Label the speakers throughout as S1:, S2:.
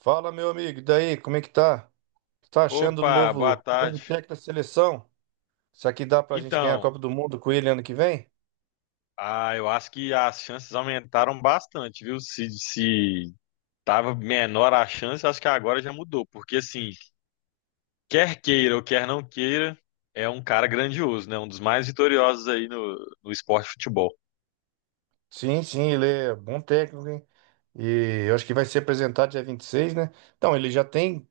S1: Fala, meu amigo, e daí, como é que tá? Tá achando o
S2: Opa, boa
S1: novo
S2: tarde.
S1: técnico da seleção? Será que dá pra gente ganhar a
S2: Então,
S1: Copa do Mundo com ele ano que vem?
S2: eu acho que as chances aumentaram bastante, viu? Se tava menor a chance, acho que agora já mudou, porque assim, quer queira ou quer não queira, é um cara grandioso, né? Um dos mais vitoriosos aí no esporte de futebol.
S1: Sim, sim, ele é bom técnico, hein? E eu acho que vai ser apresentado dia 26, né? Então,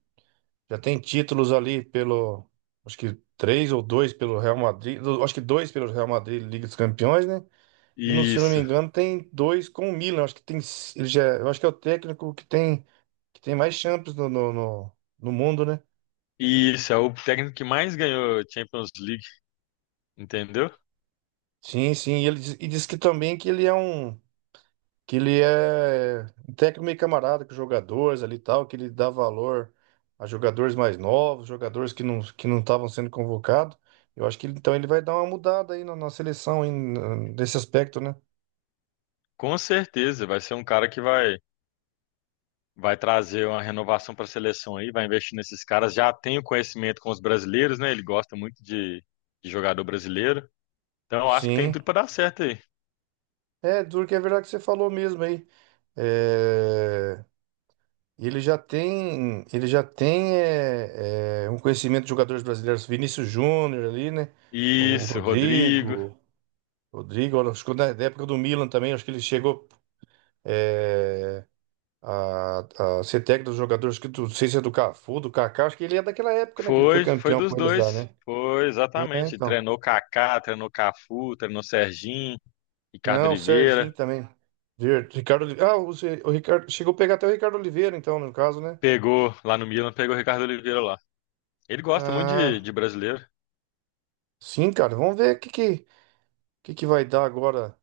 S1: já tem títulos ali pelo, acho que três ou dois pelo Real Madrid, acho que dois pelo Real Madrid, Liga dos Campeões, né? E não, se não me
S2: Isso,
S1: engano, tem dois com o Milan, acho que tem, ele já, eu acho que é o técnico que tem mais Champions no mundo, né?
S2: isso, é o técnico que mais ganhou Champions League, entendeu?
S1: Sim, sim. E ele diz, e diz que também que ele é um técnico meio camarada com os jogadores ali e tal, que ele dá valor a jogadores mais novos, jogadores que não estavam sendo convocados. Eu acho que então ele vai dar uma mudada aí na seleção aí, nesse aspecto, né?
S2: Com certeza, vai ser um cara que vai trazer uma renovação para a seleção aí, vai investir nesses caras. Já tem o conhecimento com os brasileiros, né? Ele gosta muito de jogador brasileiro. Então, acho que tem
S1: Sim.
S2: tudo para dar certo aí.
S1: É, duro que é verdade que você falou mesmo aí. É, ele já tem um conhecimento de jogadores brasileiros, Vinícius Júnior ali, né? O
S2: Isso, Rodrigo.
S1: Rodrigo. Rodrigo, olha, acho que na época do Milan também, acho que ele chegou é, a ser técnico dos jogadores, acho que não sei se é do Cafu, do Kaká, acho que ele é daquela época, né? Que ele foi
S2: Foi, foi
S1: campeão
S2: dos
S1: com eles lá,
S2: dois.
S1: né?
S2: Foi,
S1: É,
S2: exatamente.
S1: então.
S2: Treinou Kaká, treinou Cafu, treinou Serginho, Ricardo
S1: Não, o Serginho
S2: Oliveira.
S1: também. Ricardo Oliveira. Ah, o, Se- o Ricardo. Chegou a pegar até o Ricardo Oliveira, então, no caso, né?
S2: Pegou lá no Milan, pegou o Ricardo Oliveira lá. Ele gosta muito
S1: Ah,
S2: de brasileiro.
S1: sim, cara. Vamos ver o que que vai dar agora.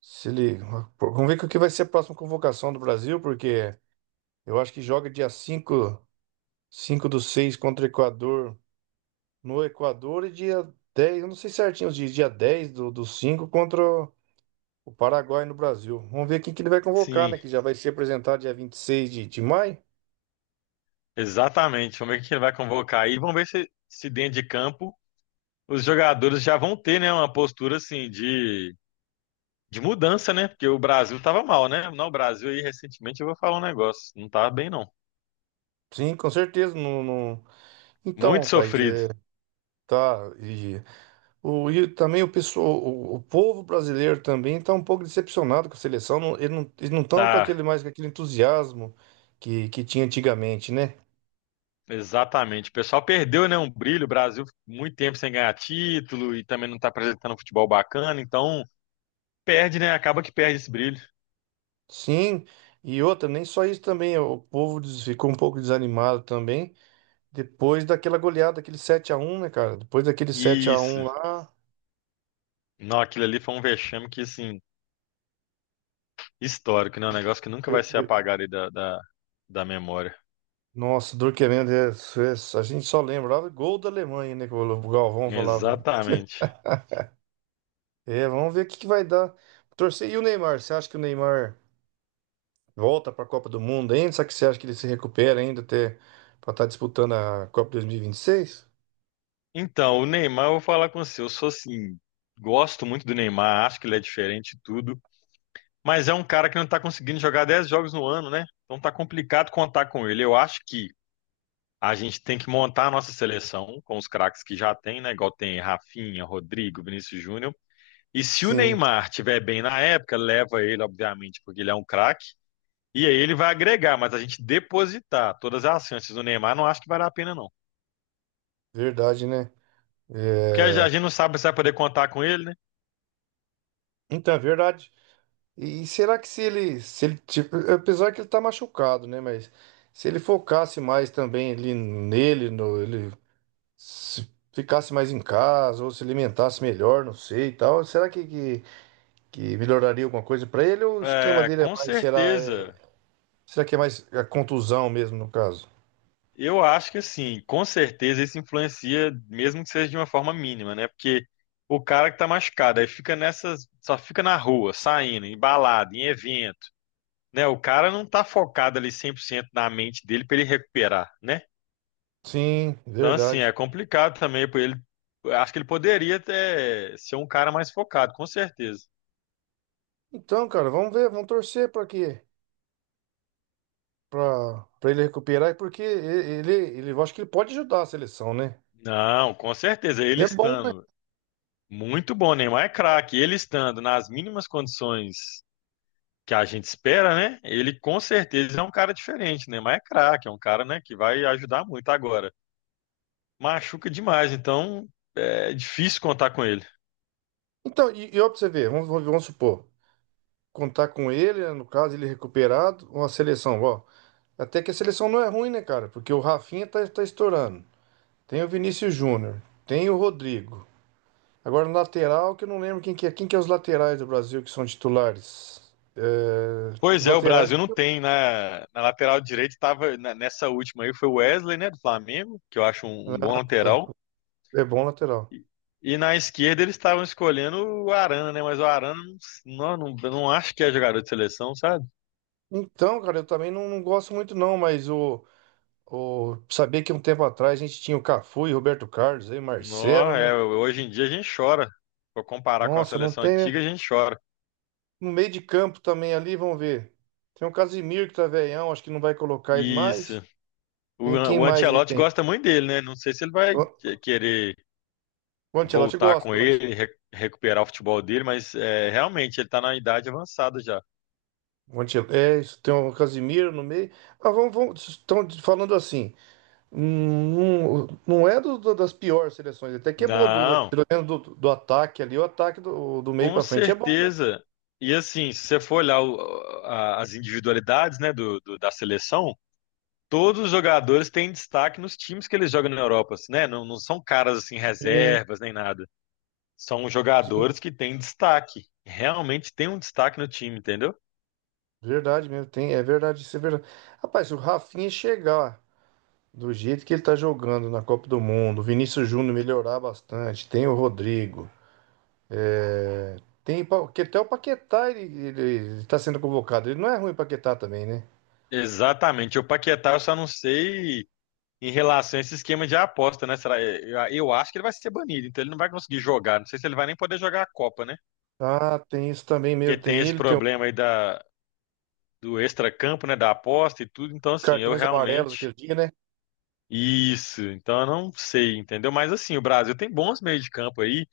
S1: Se ele, vamos ver o que vai ser a próxima convocação do Brasil, porque eu acho que joga dia 5, 5 do 6 contra o Equador, no Equador, e dia 10, eu não sei certinho os dias, dia 10 do, do 5 contra o Paraguai no Brasil. Vamos ver quem que ele vai convocar, né?
S2: Sim,
S1: Que já vai ser apresentado dia vinte e seis de maio.
S2: exatamente. Vamos ver quem ele vai convocar aí. Vamos ver se, se dentro de campo os jogadores já vão ter, né, uma postura assim de mudança, né? Porque o Brasil tava mal, né? Não, o Brasil aí recentemente eu vou falar um negócio, não tá bem não.
S1: Sim, com certeza. Então,
S2: Muito
S1: rapaz,
S2: sofrido.
S1: é, tá. E, e também o povo brasileiro também está um pouco decepcionado com a seleção. Não, eles não estão com
S2: Tá,
S1: aquele mais com aquele entusiasmo que tinha antigamente, né?
S2: exatamente. O pessoal perdeu, né, um brilho, o Brasil ficou muito tempo sem ganhar título e também não tá apresentando um futebol bacana, então perde, né? Acaba que perde esse brilho.
S1: Sim. E outra, nem só isso também, o povo ficou um pouco desanimado também. Depois daquela goleada, aquele 7 a 1, né, cara? Depois daquele 7 a 1
S2: Isso.
S1: lá.
S2: Não, aquilo ali foi um vexame que, assim, histórico, né? Um negócio que nunca vai
S1: ve-
S2: ser
S1: ve-
S2: apagado aí da memória.
S1: Nossa, dor, a gente só lembrava gol da Alemanha, né? Que o Galvão falava.
S2: Exatamente.
S1: É, vamos ver o que, que vai dar. Torcer. E o Neymar? Você acha que o Neymar volta para a Copa do Mundo ainda? Será que você acha que ele se recupera ainda até para estar disputando a Copa 2026?
S2: Então, o Neymar, eu vou falar com você. Eu sou assim, gosto muito do Neymar, acho que ele é diferente e tudo, mas é um cara que não tá conseguindo jogar 10 jogos no ano, né? Então tá complicado contar com ele. Eu acho que a gente tem que montar a nossa seleção com os craques que já tem, né? Igual tem Rafinha, Rodrigo, Vinícius Júnior. E se o
S1: Sim,
S2: Neymar tiver bem na época, leva ele, obviamente, porque ele é um craque. E aí ele vai agregar, mas a gente depositar todas as chances do Neymar, não acho que vale a pena, não.
S1: verdade, né?
S2: Porque
S1: É,
S2: a gente não sabe se vai poder contar com ele, né?
S1: então, é verdade. E será que se ele, tipo, apesar que ele tá machucado, né? Mas se ele focasse mais também ali nele, no, ele se ficasse mais em casa, ou se alimentasse melhor, não sei e tal, será que melhoraria alguma coisa pra ele? Ou o esquema
S2: É,
S1: dele é
S2: com
S1: mais,
S2: certeza.
S1: será que é mais a contusão mesmo, no caso?
S2: Eu acho que assim, com certeza isso influencia, mesmo que seja de uma forma mínima, né? Porque o cara que tá machucado, aí fica nessas, só fica na rua, saindo, em balada, em evento, né? O cara não tá focado ali 100% na mente dele pra ele recuperar, né?
S1: Sim,
S2: Então assim, é
S1: verdade.
S2: complicado também pra ele. Eu acho que ele poderia até ser um cara mais focado, com certeza.
S1: Então, cara, vamos torcer para que para para ele recuperar, porque eu acho que ele pode ajudar a seleção, né?
S2: Não, com certeza, ele
S1: Ele é bom.
S2: estando muito bom, Neymar é craque, ele estando nas mínimas condições que a gente espera, né? Ele com certeza é um cara diferente, né? Mas é craque, é um cara, né, que vai ajudar muito agora. Machuca demais, então é difícil contar com ele.
S1: Então, e ó, pra você ver, vamos supor, contar com ele, né, no caso, ele recuperado, uma seleção, ó. Até que a seleção não é ruim, né, cara? Porque o Rafinha tá estourando. Tem o Vinícius Júnior, tem o Rodrigo. Agora, no lateral, que eu não lembro quem que é. Quem que é os laterais do Brasil que são titulares? É,
S2: Pois
S1: os
S2: é, o
S1: laterais
S2: Brasil
S1: que...
S2: não tem na lateral direita, estava nessa última aí foi o Wesley, né, do Flamengo, que eu acho um bom
S1: Ah, tá.
S2: lateral.
S1: É bom lateral.
S2: E na esquerda eles estavam escolhendo o Arana, né? Mas o Arana não acho que é jogador de seleção, sabe?
S1: Então, cara, eu também não gosto muito não, mas saber que um tempo atrás a gente tinha o Cafu e Roberto Carlos, aí
S2: Não,
S1: Marcelo,
S2: é,
S1: né?
S2: hoje em dia a gente chora. Pra comparar com a
S1: Nossa, não
S2: seleção
S1: tem... né?
S2: antiga, a gente chora.
S1: No meio de campo também ali, vamos ver. Tem o Casimiro que tá velhão, acho que não vai colocar ele
S2: Isso.
S1: mais. Tem quem
S2: O
S1: mais ele
S2: Ancelotti
S1: tem?
S2: gosta muito dele, né? Não sei se ele vai
S1: O
S2: querer
S1: o Ancelotti
S2: voltar com
S1: gosta.
S2: ele, recuperar o futebol dele, mas é, realmente ele tá na idade avançada já.
S1: É isso, tem o Casimiro no meio. Ah, estão falando assim. Não, não é das piores seleções, até que é boa,
S2: Não,
S1: pelo menos do ataque ali, o ataque do meio
S2: com
S1: pra frente é bom.
S2: certeza. E assim, se você for olhar as individualidades, né, da seleção, todos os jogadores têm destaque nos times que eles jogam na Europa, assim, né? Não, não são caras assim
S1: Sim,
S2: reservas nem nada. São jogadores que têm destaque. Realmente tem um destaque no time, entendeu?
S1: verdade mesmo, tem, é verdade, isso é verdade. Rapaz, se o Rafinha chegar. Do jeito que ele tá jogando na Copa do Mundo, o Vinícius Júnior melhorar bastante, tem o Rodrigo, é, tem que até o Paquetá ele tá sendo convocado. Ele não é ruim o Paquetá também, né?
S2: Exatamente. O Paquetá eu só não sei em relação a esse esquema de aposta, né? Será? Eu acho que ele vai ser banido, então ele não vai conseguir jogar. Não sei se ele vai nem poder jogar a Copa, né?
S1: Ah, tem isso também
S2: Porque
S1: mesmo,
S2: tem
S1: tem
S2: esse
S1: ele, tem o
S2: problema aí da, do extracampo, né? Da aposta e tudo. Então, assim, eu
S1: cartões amarelos
S2: realmente.
S1: aquele dia, né?
S2: Isso, então eu não sei, entendeu? Mas assim, o Brasil tem bons meios de campo aí.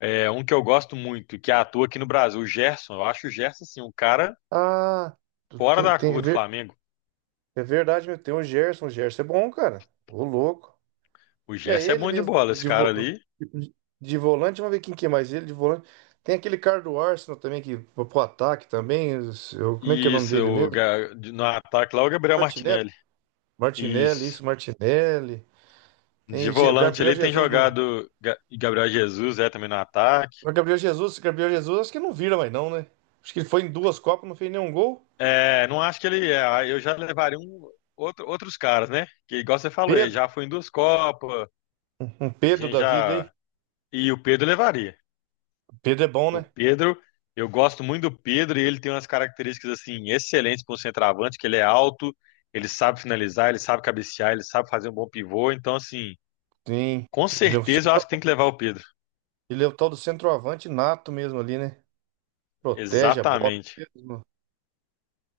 S2: É, um que eu gosto muito, que atua aqui no Brasil, o Gerson. Eu acho o Gerson, assim, um cara
S1: Ah, tu-
S2: fora
S1: tem,
S2: da
S1: tem, é
S2: curva do
S1: ver-
S2: Flamengo.
S1: é verdade mesmo, tem o Gerson é bom, cara. Ô louco.
S2: O
S1: E é
S2: Gerson é
S1: ele
S2: bom de
S1: mesmo,
S2: bola, esse cara ali.
S1: de volante, vamos ver quem que é mais ele, de volante. Tem aquele cara do Arsenal também, que foi pro ataque também, como é que é o nome
S2: Isso,
S1: dele mesmo?
S2: no ataque lá, o Gabriel
S1: Martinelli?
S2: Martinelli.
S1: Martinelli,
S2: Isso.
S1: isso, Martinelli.
S2: De
S1: Tem o
S2: volante
S1: Gabriel
S2: ali tem
S1: Jesus, não.
S2: jogado Gabriel Jesus, é também no ataque.
S1: O Gabriel Jesus, Gabriel Jesus, acho que não vira mais não, né? Acho que ele foi em duas Copas, não fez nenhum gol.
S2: É, não acho que ele é. Aí Eu já levaria um, outros caras, né? Que igual você falou, ele
S1: Pedro,
S2: já foi em duas Copas,
S1: um Pedro
S2: gente
S1: da vida aí.
S2: já. E o Pedro levaria.
S1: Pedro é bom,
S2: O
S1: né?
S2: Pedro, eu gosto muito do Pedro e ele tem umas características assim excelentes para um centroavante, que ele é alto, ele sabe finalizar, ele sabe cabecear, ele sabe fazer um bom pivô. Então, assim,
S1: Sim,
S2: com
S1: ele é o, ce-
S2: certeza eu acho que tem que levar o Pedro.
S1: ele é o tal do centroavante nato mesmo ali, né? Protege a bola.
S2: Exatamente.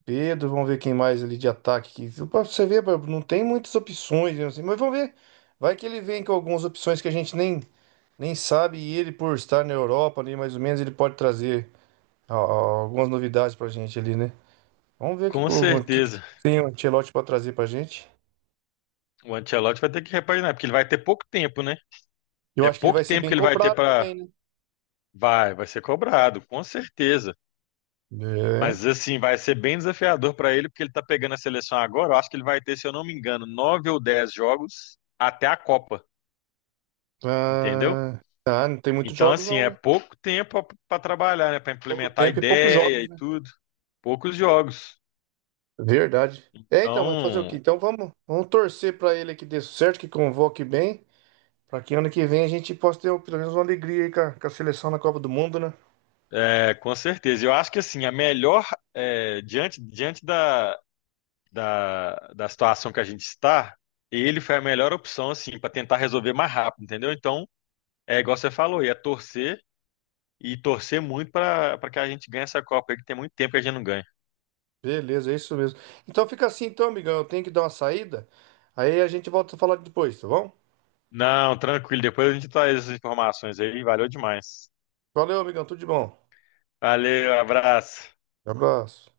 S1: Pedro, vamos ver quem mais ali de ataque. Que, pra você ver, não tem muitas opções, né, assim, mas vamos ver. Vai que ele vem com algumas opções que a gente nem sabe, e ele, por estar na Europa ali, mais ou menos, ele pode trazer algumas novidades pra gente ali, né? Vamos ver o que,
S2: Com
S1: que que
S2: certeza.
S1: tem o Ancelotti pra trazer pra gente.
S2: O Ancelotti vai ter que repaginar, porque ele vai ter pouco tempo, né?
S1: Eu
S2: É
S1: acho que ele
S2: pouco
S1: vai ser
S2: tempo
S1: bem
S2: que ele vai ter
S1: cobrado também,
S2: para.
S1: né?
S2: Vai ser cobrado, com certeza.
S1: É.
S2: Mas assim, vai ser bem desafiador para ele, porque ele tá pegando a seleção agora. Eu acho que ele vai ter, se eu não me engano, 9 ou 10 jogos até a Copa, entendeu?
S1: Ah, não tem muitos
S2: Então,
S1: jogos,
S2: assim,
S1: não,
S2: é
S1: né?
S2: pouco tempo para trabalhar, né? Para
S1: Pouco
S2: implementar a
S1: tempo e poucos
S2: ideia
S1: jogos,
S2: e
S1: né?
S2: tudo. Poucos jogos.
S1: Verdade. É, então, mas fazer o quê?
S2: Então,
S1: Então vamos torcer pra ele que dê certo, que convoque bem. Pra que ano que vem a gente possa ter pelo menos uma alegria aí com com a seleção na Copa do Mundo, né?
S2: é, com certeza. Eu acho que assim, a melhor, é, diante, diante da situação que a gente está, ele foi a melhor opção, assim, para tentar resolver mais rápido, entendeu? Então, é igual você falou, ia torcer e torcer muito para que a gente ganhe essa Copa aí, que tem muito tempo que a gente não ganha.
S1: Beleza, é isso mesmo. Então fica assim, então, amigão. Eu tenho que dar uma saída. Aí a gente volta a falar depois, tá bom?
S2: Não, tranquilo, depois a gente traz essas informações aí, valeu demais.
S1: Valeu, amigão. Tudo de bom.
S2: Valeu, abraço.
S1: Abraço.